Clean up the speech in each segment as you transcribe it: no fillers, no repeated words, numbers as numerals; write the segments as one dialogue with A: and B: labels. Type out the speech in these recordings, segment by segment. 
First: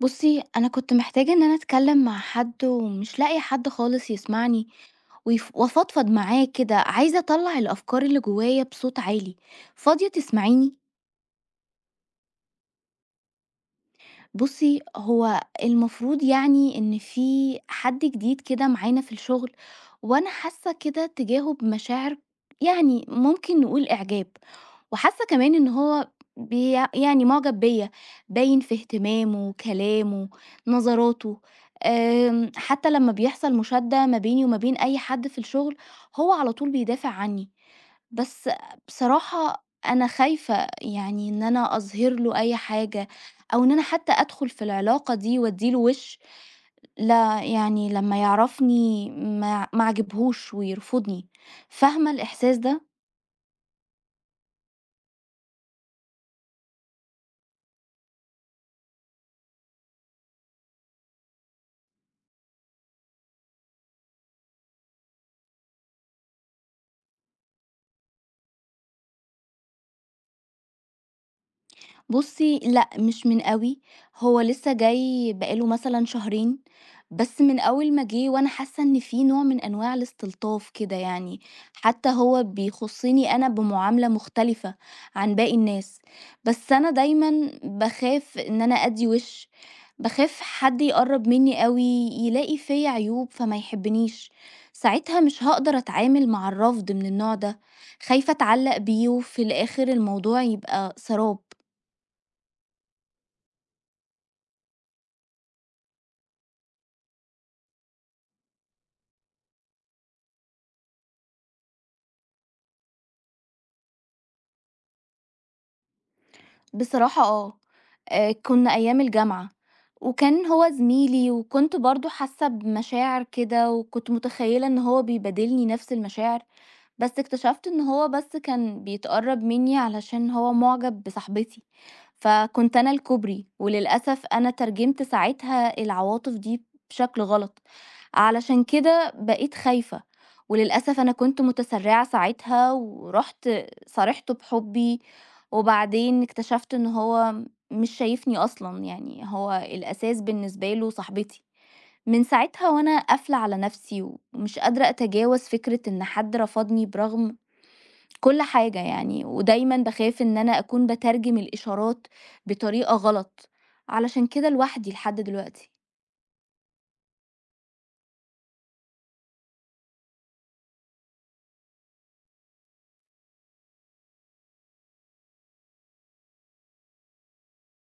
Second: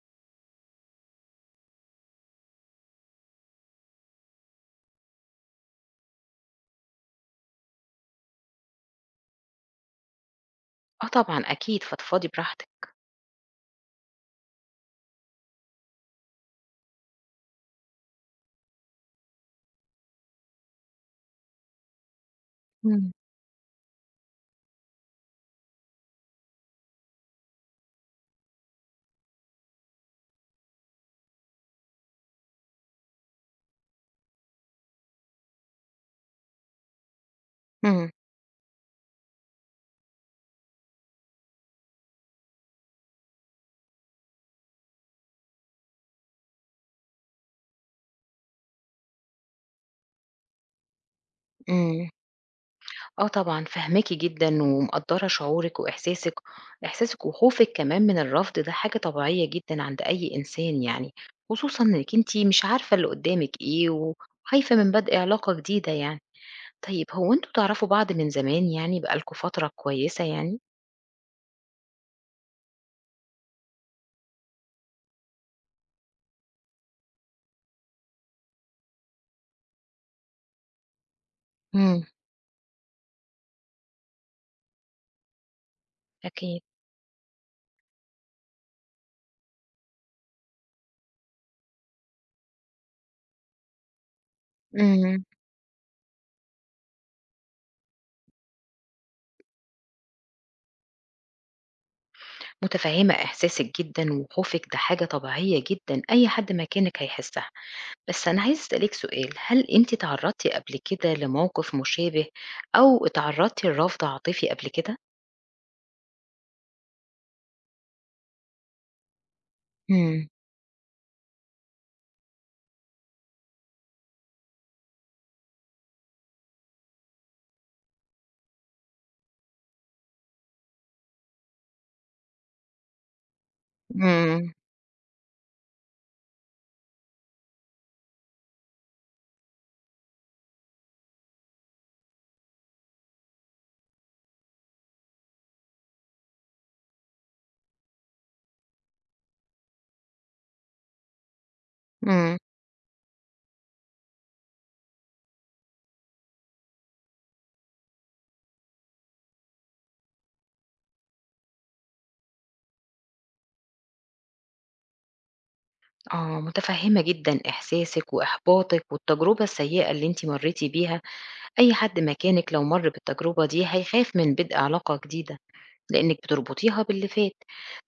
A: بُصّي، أنا كنت محتاجة إن أنا أتكلّم مع حد ومش لاقية حد خالص يسمعني ويف وأفضفض معاه كده، عايزة أطلّع الأفكار اللي جوّايا بصوت عالي، فاضية تسمعيني؟
B: آه طبعًا أكيد، فضفضي براحتك.
A: بُصّي، هو المفروض يعني إن في حد جديد كده معانا في الشغل وأنا حاسة كده تجاهه بمشاعر يعني
B: إمم.
A: ممكن نقول إعجاب. وحاسة كمان إن هو يعني مُعجب بيّا، باين في اهتمامه، كلامه، نظراته، حتى لمّا بيحصل مشادة ما بيني وما بين أي حد في الشغل، هو على طول بيدافع عني،
B: إمم،
A: بس بصراحة أنا خايفة يعني إن أنا أظهر له أي حاجة، أو إن أنا حتى أدخل في العلاقة دي وأدّي له وِش، لا يعني لمّا يعرفني ما عجبهوش ويرفضني،
B: إمم.
A: فاهمة الإحساس ده؟
B: آه طبعًا فاهماكِ جدًا ومقدّرة شعورِك وإحساسِك وخوفِك كمان من الرفض ده حاجة طبيعية جدًا عند أي إنسان يعني، خصوصًا إنِّك أنتِ مش عارفة اللي قدّامِك إيه وخايفة من بدء علاقة جديدة يعني. طيب هو أنتم تعرفوا بعض من زمان يعني بقى لكم فترة كويسة يعني؟
A: بُصّي، لأ مش من أوي، هو لسه جاي بقى له مثلًا شهرين، بس من أول ما جه وأنا حاسة إن في نوع من أنواع الاستلطاف كده يعني،
B: إمم،
A: حتى هو بيخُصّني أنا بمعاملة مختلفة عن باقي الناس،
B: أكيد.
A: بس أنا دايمًا باخاف إن أنا أدّي وِش، باخاف حد يقرّب منّي أوي، يلاقي فيّا عيوب فما يحبنيش، ساعتها
B: إمم،
A: مش هاقدر أتعامل مع الرفض من النوع ده، خايفة أتعلّق بيه وفي الآخر الموضوع يبقى سراب.
B: متفهّمة إحساسِك جدًا وخوفِك ده حاجة طبيعية جدًا، أي حد مكانِك هيحسّها. بس أنا عايزة أسألِك سؤال، هل أنتِ اتعرّضتِ قبل كده لموقف مشابه أو اتعرّضتِ لرفض عاطفي قبل كده؟
A: بصراحة آه، كنا أيام الجامعة،
B: إمم،
A: وكان هو زميلي وكنت برضه حاسة بمشاعر كده، وكنت متخيلة إن هو بيبادلني نفس المشاعر. بس اكتشفت إن هو بس كان بيتقرّب منّي علشان هو مُعجب بصاحبتي، فكنت أنا الكوبري، وللأسف أنا
B: إمم،
A: ترجمت ساعتها العواطف دي بشكل غلط، علشان كده بقيت خايفة، وللأسف أنا كنت متسرعة ساعتها ورُحت صارحته بحُبّي، وبعدين اكتشفت إن هو مش شايفني أصلًا، يعني هو الأساس بالنسبة له صاحبتي. من
B: إمم،
A: ساعتها وأنا قافلة على نفسي و ومش قادرة أتجاوز فكرة إن حد رفضني برغم كل حاجة يعني، ودايمًا باخاف إن أنا أكون باترجم الإشارات بطريقة غلط، علشان كده لوحدي لحد دلوقتي.
B: آه، متفهّمة جدًا إحساسِك وإحباطِك والتجربة السيئة اللي أنتِ مرّيتِ بيها، أي حد مكانِك لو مَر بالتجربة دي هيخاف من بدء علاقة جديدة، لإنِّك بتربطيها باللي فات.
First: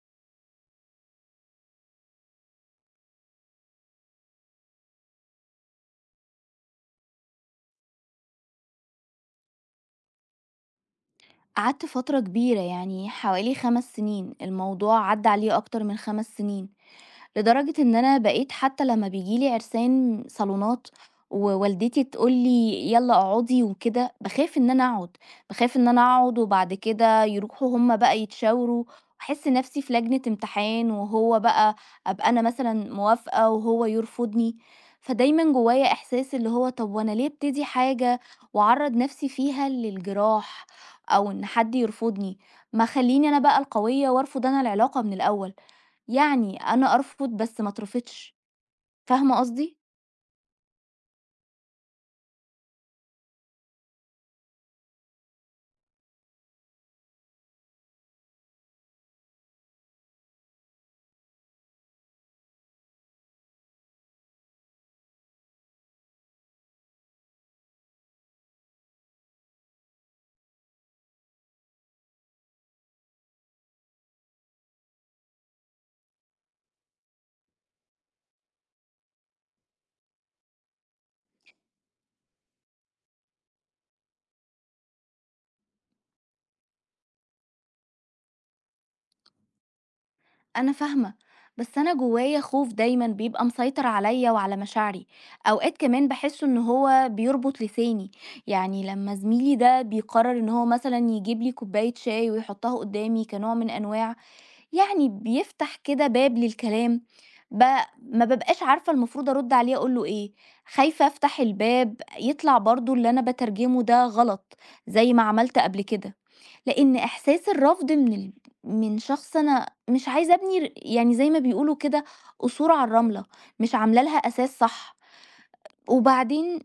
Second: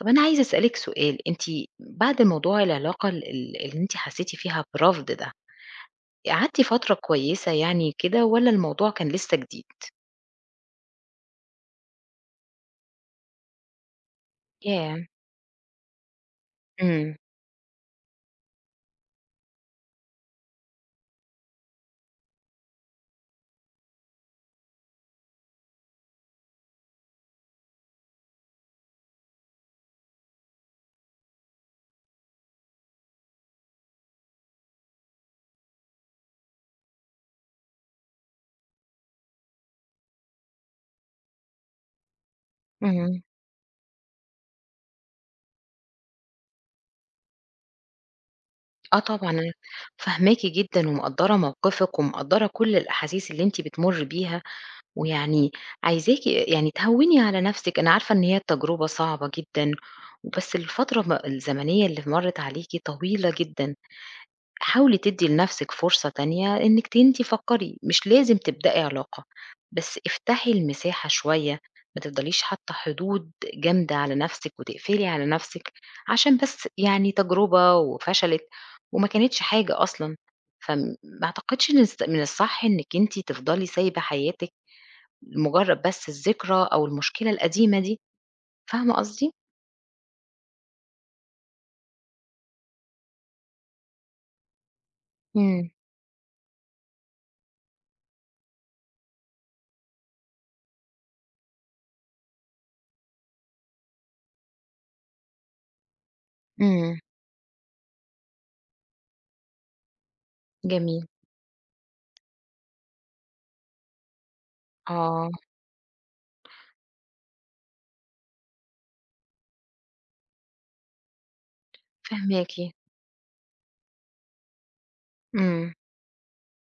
B: طَب أنا عايزة أسألِك سؤال، أنتِ بعد موضوع العلاقة ال ال اللي أنتِ حسّيتِ فيها برفض ده، قعدتِ فترة كويسة يعني كده والّا الموضوع كان لسه جديد؟
A: قعدت فترة كبيرة يعني حوالي 5 سنين،
B: ياه!
A: الموضوع عدّى عليه أكتر من 5 سنين.
B: إمم،
A: لدرجة إن أنا بقيت حتى لمّا بييجي لي عرسان صالونات ووالدتي تقول لي: "يالّا اقعدي" وكده، باخاف إن أنا أقعد، باخاف إن أنا أقعد وبعد كده يروحوا هم بقى يتشاوروا، واحس نفسي في لجنة امتحان، وهو بقى أبقى أنا مثلًا موافقة وهو يرفضني، فدايمًا جوايا إحساس اللي هو طب وأنا ليه أبتدي حاجة وأعرّض نفسي فيها للجراح أو إن حد يرفضني، ما
B: اهم.
A: خلّيني أنا بقى القوية وأرفض أنا العلاقة من الأول. يعني أنا أرفض بس ما اترفضش،
B: آه طبعًا،
A: فاهمة
B: أنا
A: قصدي؟
B: فاهماكِ جدًا ومقدّرة موقفِك ومقدّرة كل الأحاسيس اللي أنتِ بتمُرّي بيها، ويعني عايزاكِ يعني تهوّني على نَفْسِك، أنا عارفة إن هي تجربة صعبة جدًا، بس الفترة الزمنية اللي مرّت عليكِ طويلة جدًا، حاولي تدّي لنفسِك فرصة تانية إنِّك أنتِ فكّري، مش لازم تبدئي علاقة، بس افتحي المساحة شوية، ما تفضليش حاطّة حدود جامدة على نفسِك وتقفلي على نفسِك، عشان بس يعني تجربة وفشلت وما كانتش حاجة أصلًا، فم ما أعتقدش إن من الصح إنِّك أنتِ تفضلي سايبة حياتِك لمجرد بس الذكرى أو المشكلة القديمة دي، فاهمة قصدي؟
A: أنا فاهمة، بس أنا جوايا خوف دايمًا بيبقى مسيطر عليّا وعلى مشاعري،
B: إمم،
A: أوقات كمان باحس إن هو بيربط لساني، يعني لمّا زميلي ده بيقرر إن هو مثلًا يجيب لي كوباية شاي ويحطها قدامي كنوع من أنواع يعني بيفتح كده باب
B: إمم،
A: للكلام، ب ما بابقاش عارفة المفروض أرد عليه أقول له إيه،
B: جميل.
A: خايفة أفتح الباب يطلع برضه اللي أنا باترجمه ده غلط، زي ما
B: آه،
A: عملت قبل كده. لإن إحساس الرفض من شخص أنا مش عايزة أبني يعني زي ما بيقولوا كده
B: فاهماكِ.
A: قصور على الرملة، مش عاملة لها أساس صح،
B: إمم،
A: وبعدين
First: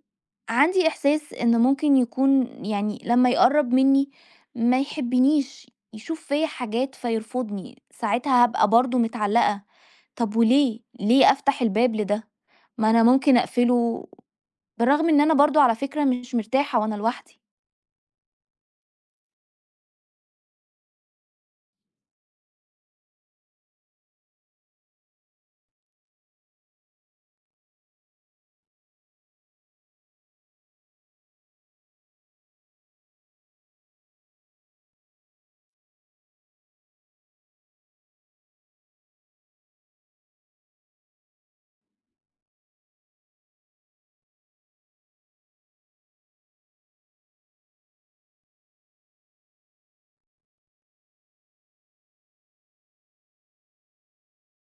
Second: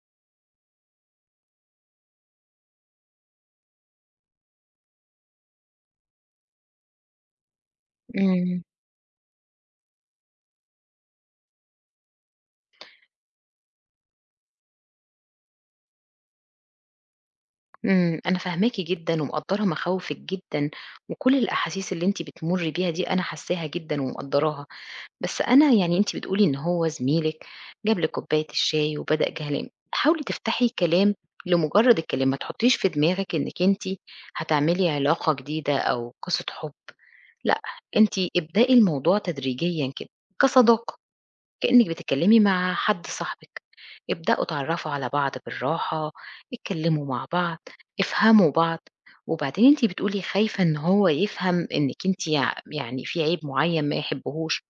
A: عندي إحساس إن ممكن يكون يعني لمّا يقرّب منّي ما يحبنيش، يشوف فيّا حاجات فيرفضني، ساعتها
B: إمم.
A: هابقى برضه متعلقة، طب وليه، ليه أفتح الباب لده؟ ما أنا ممكن أقفله بالرغم إن أنا برضه على فكرة مش مرتاحة وأنا لوحدي.
B: إمم، أنا فاهماكِ جدًا ومقدّرة مخاوفِك جدًا، وكل الأحاسيس اللي أنتِ بتمُرّي بيها دي أنا حاساها جدًا ومقدّراها، بس أنا يعني أنتِ بتقولي إن هو زميلِك جاب لِك كوباية الشاي وبدأ جَهلان، حاولي تفتحي كلام لمجرّد الكلام، ما تحطّيش في دماغِك إنِّك أنتِ هتعملي علاقة جديدة أو قصة حُب، لأ، أنتِ ابدئي الموضوع تدريجيًا كده كصداقة. كأنِّك بتتكلّمي مع حد صاحبِك، ابدأوا اتعرّفوا على بعض بالراحة، اتكلّموا مع بعض، افهموا بعض، وبعدين أنتِ بتقولي خايفة إن هو يفهم إنِّك أنتِ يعني في عيب معيّن ما يحبّهوش،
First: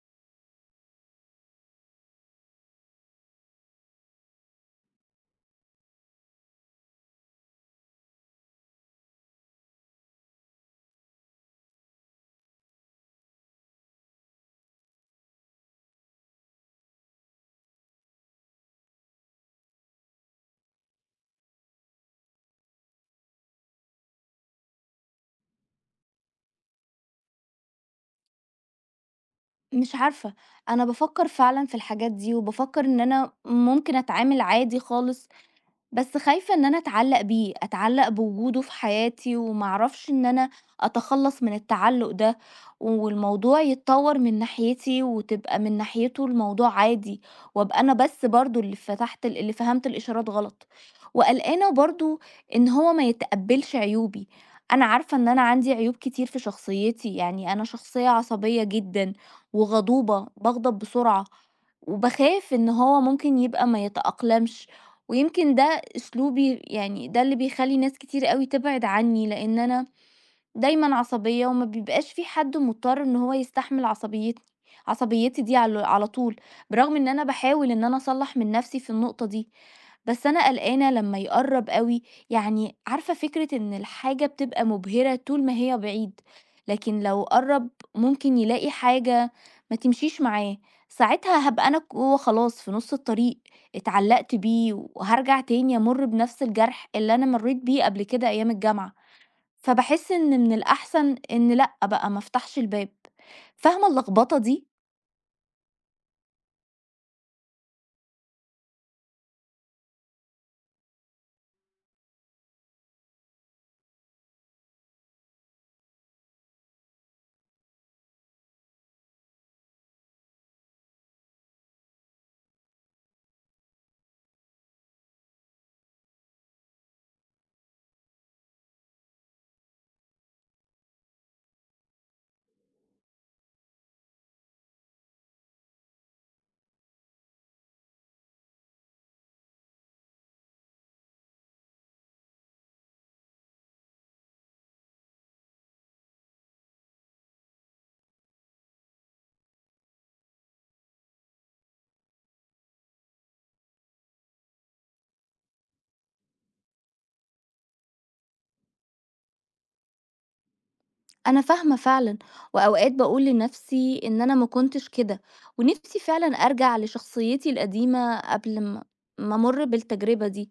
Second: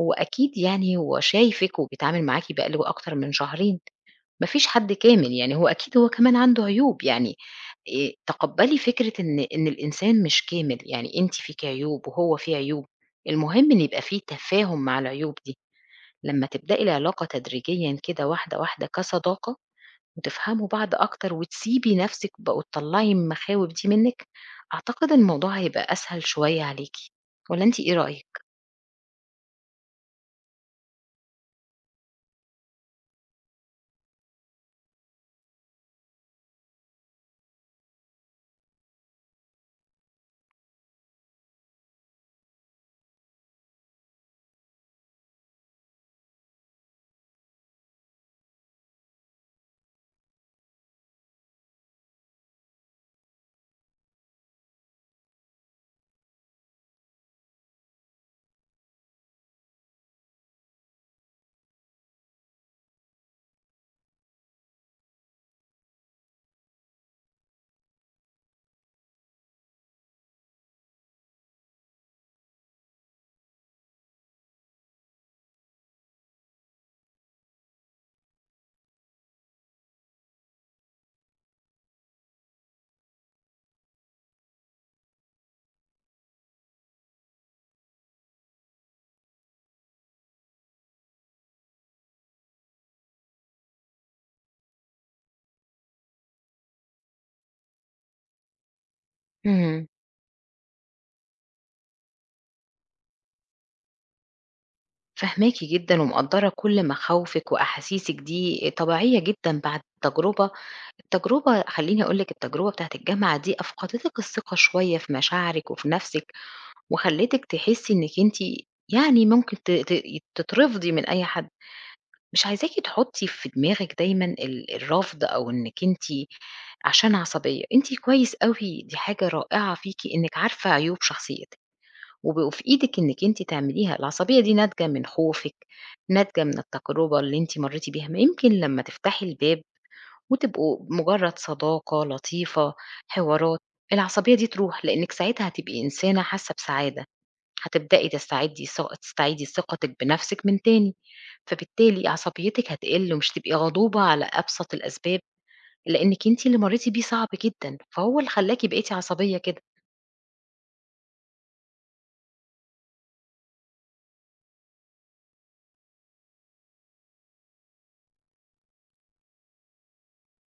B: هو أكيد يعني هو شايفِك وبيتعامل معاكِ بقى له أكتر من شهرين، ما فيش حد كامل، يعني هو أكيد هو كمان عنده عيوب يعني تقبّلي فكرة إن الإنسان مش كامل، يعني أنتِ فيكِ عيوب وهو فيه عيوب، المهم إن يبقى في تفاهم مع العيوب دي. لمّا تبدئي العلاقة تدريجيًا كده واحدة، واحدة كصداقة وتفهموا بعض أكتر وتسيبي نَفْسِك بقى وتطلّعي المخاوف دي منِّك، أعتقد الموضوع هيبقى أسهل شوية عليكِ والّا أنتِ إيه رأيِك؟
A: مش عارفة، أنا بافكّر فعلًا في الحاجات دي، وبافكّر إن أنا ممكن أتعامل عادي خالص بس خايفة إن أنا أتعلّق بيه، أتعلّق بوجوده في حياتي وما أعرفش إن أنا أتخلّص من التعلُّق ده، والموضوع يتطوّر من ناحيتي وتبقى من ناحيته الموضوع عادي، وأبقى أنا بس برضه اللي فتحت اللي فهمت الإشارات غلط، وقلقانة برضه إن هو ما يتقبّلش عيوبي، أنا عارفة إن أنا عندي عيوب كتير في شخصيتي، يعني أنا شخصية عصبية جدًا وغضوبة، باغضب بسرعة، وباخاف إن هو ممكن يبقى ما يتأقلمش، ويمكن ده أسلوبي يعني ده اللي بيخلّي ناس كتير أوي تبعد عني، لإن أنا دايمًا عصبية وما بيبقاش في حد مضطر إن هو يستحمل عصبيتني عصبيتي دي على طول، برغم إن أنا باحاول إن أنا أصلّح من نفسي في النقطة دي، بس أنا قلقانة لمّا يقرّب أوي، يعني عارفة فكرة إن الحاجة بتبقى مبهرة طول ما هي بعيد، لكن لو قرّب ممكن يلاقي حاجة ما تمشيش معاه، ساعتها هابقى أنا جوّه خلاص في نُص الطريق، اتعلّقت بيه وهارجع تاني أمُر بنفس الجرح اللي أنا مرّيت بيه قبل كده أيام الجامعة.
B: إمم.
A: فباحس إن من الأحسن إن لأ بقى ما افتحش الباب. فاهمة اللخبطة دي؟
B: فاهماكِ جدًا ومقدّرة كل مخاوفِك وأحاسيسِك دي طبيعية جدًا بعد التجربة خلّيني أقول لِك التجربة بتاعة الجامعة دي أفقدتِك الثقة شوية في مشاعرِك وفي نَفْسِك وخلّتِك تحسّي إنِّك أنتِ يعني ممكن ت ت تترفضي من أي حد. مش عايزاكِ تحطّي في دماغِك دايمًا الرفض أو إنِّك أنتِ عشان عصبية، أنتِ كويس أوي، دي حاجة رائعة فيكِ إنِّك عارفة عيوب شخصيتِك، وبقوا في إيدِك إنِّك أنتِ تعمليها، العصبية دي ناتجة من خوفِك، ناتجة من التجربة اللي أنتِ مرّيتِ بيها، ما يمكن لمّا تفتحي الباب وتبقوا مجرّد صداقة لطيفة، حوارات، العصبية دي تروح، لإنِّك ساعتها هتبقي إنسانة حاسة بسعادة. هتبدئي تستعدي ث تستعيدي ثقتِك بنفسِك من تاني، فبالتالي عصبيتِك هتقل ومش هتبقي غضوبة على أبسط الأسباب، لإنِّك أنتِ اللي مرّيتِ بيه صعب جدًا، فهو اللي خلّاكِ بقيتِ عصبية كده.
A: أنا فاهمة فعلًا، وأوقات باقول لنفسي إن أنا ما كنتش كده، ونفسي فعلًا أرجع لشخصيتي القديمة قبل ما أمُر بالتجربة دي،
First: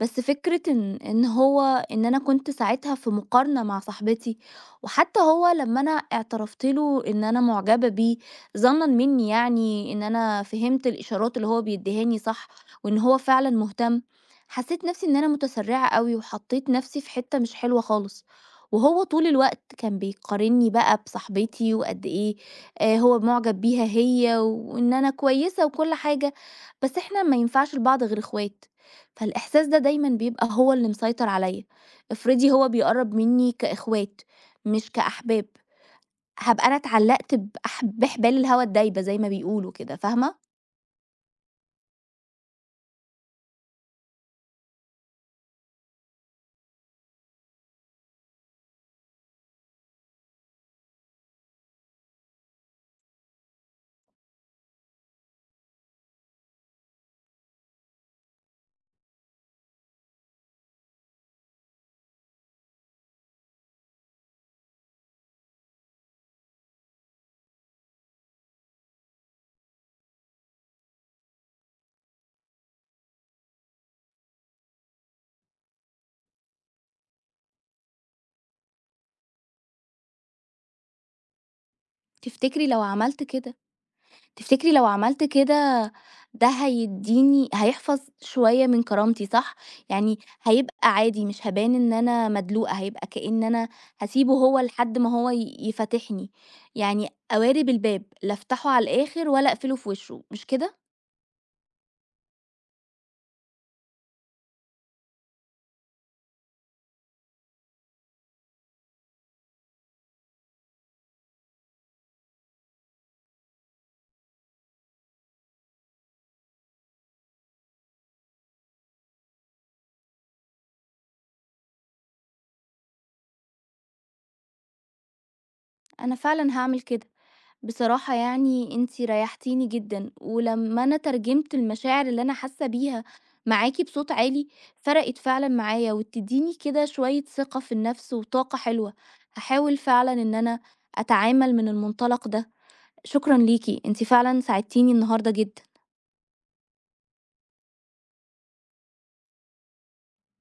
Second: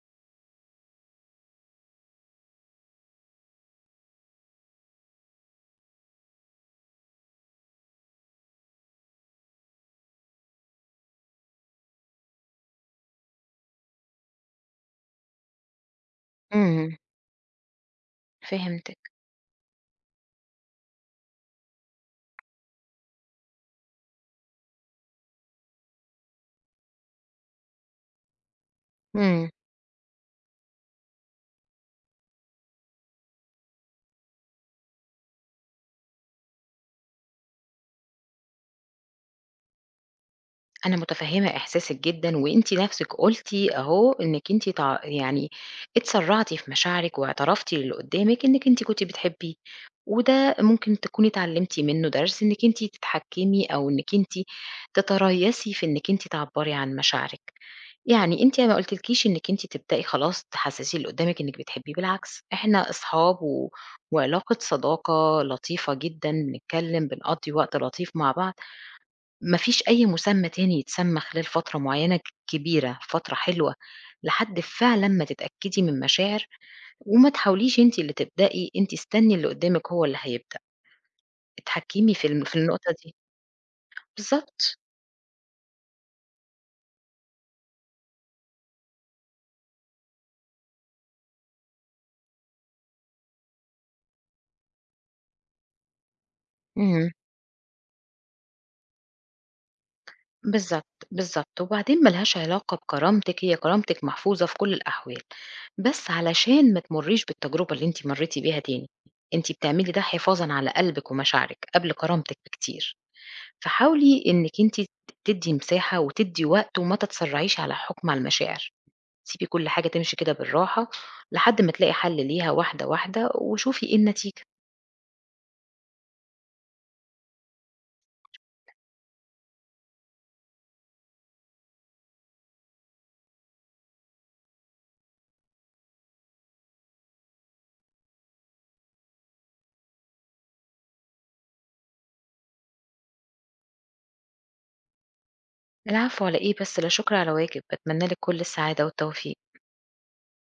A: بس فكرة إن أنا كنت ساعتها في مقارنة مع صاحبتي، وحتى هو لمّا أنا اعترفت له إن أنا معجبة بيه، ظنًا مني يعني إن أنا فهمت الإشارات اللي هو بيديهاني صح، وإن هو فعلًا مهتم، حسيت نفسي إن أنا متسرعة أوي، وحطيت
B: إمم،
A: نفسي في حتة مش حلوة خالص.
B: فهمتِك،
A: وهو طول الوقت كان بيقارنّي بقى بصاحبتي وقد إيه هو مُعجب بيها هي وإن أنا كويسة وكل حاجة، بس إحنا ما ينفعش لبعض غير إخوات،
B: إمم.
A: فالإحساس ده دايمًا بيبقى هو اللي مسيطر عليّا، افرضي هو بيقرّب منّي كإخوات مش كأحباب، هابقى أنا اتعلّقت بحبال الهوا الدايبة زي ما بيقولوا كده، فاهمة؟
B: أنا متفهمة إحساسِك جدًا، وأنتِ نفسِك قُلتِ أهو إنِّك أنتِ يعني اتسرّعتِ في مشاعرِك واعترفتِ للي قدّامِك إنِّك أنتِ كنتِ بتحبيه، وده ممكن تكوني اتعلمتِ منّه درس إنِّك أنتِ تتحكمي أو إنِّك أنتِ تتريثي في إنِّك أنتِ تعبّري عن مشاعرِك. يعني أنتِ ما قُلتلكيش إنِّك أنتِ تبدئي خلاص تحسّسي اللي قدّامِك إنِّك بتحبيه، بالعكس إحنا أصحاب وعلاقة صداقة لطيفة جدًا، بنتكلم، بنقضّي وقت لطيف مع بعض. ما فيش أي مسمى تاني يتسمى خلال فترة معيّنة كبيرة، فترة حلوة، لحد فعلًا ما تتأكدي من مشاعر وما تحاوليش أنتِ اللي تبدئي، أنتِ استني اللي قدّامِك هو اللي هيبدأ، اتحكمي في
A: تفتكري لو
B: النقطة دي.
A: عملت كده تفتكري
B: بالضبط،
A: لو عملت كده ده هيدّيني هيحفظ شوية من كرامتي صح؟ يعني هيبقى عادي مش هابان إن أنا مدلوقة، هيبقى كأن أنا هاسيبه هو لحد ما هو يفتحني، يعني
B: إمم،
A: قوارب الباب لا أفتحه على الآخر ولا أقفله في وشه، مش كده؟
B: بالضبط، بالضبط، وبعدين ما لهاش علاقة بكرامتِك، هي كرامتِك محفوظة في كل الأحوال، بس علشان ما تمرّيش بالتجربة اللي أنتِ مرّيتِ بيها تاني، أنتِ بتعملي ده حفاظًا على قلبِك ومشاعرِك قبل كرامتِك بكتير. فحاولي إنِّك أنتِ تدّي مساحة وتدّي وقت وما تتسرّعيش على حُكم على المشاعر، سيبي كل حاجة تمشي كده بالراحة لحد ما تلاقي حَل ليها واحدة، واحدة وشوفي إيه النتيجة.
A: أنا فعلًا هاعمل كده. بصراحة يعني انتي ريحتيني جدًا، ولمّا أنا ترجمت المشاعر اللي أنا حاسة بيها معاكِ بصوت عالي، فرقت فعلًا معايا وبتديني كده شوية ثقة في النفس وطاقة حلوة، هاحاول فعلًا إن أنا أتعامل من المنطلق ده، شكرًا ليكِ، أنتِ فعلًا ساعدتيني النهارده جدًا.
B: العفو على إيه بس، لا شُكر على واجب. باتمنى لِك كل السعادة والتوفيق.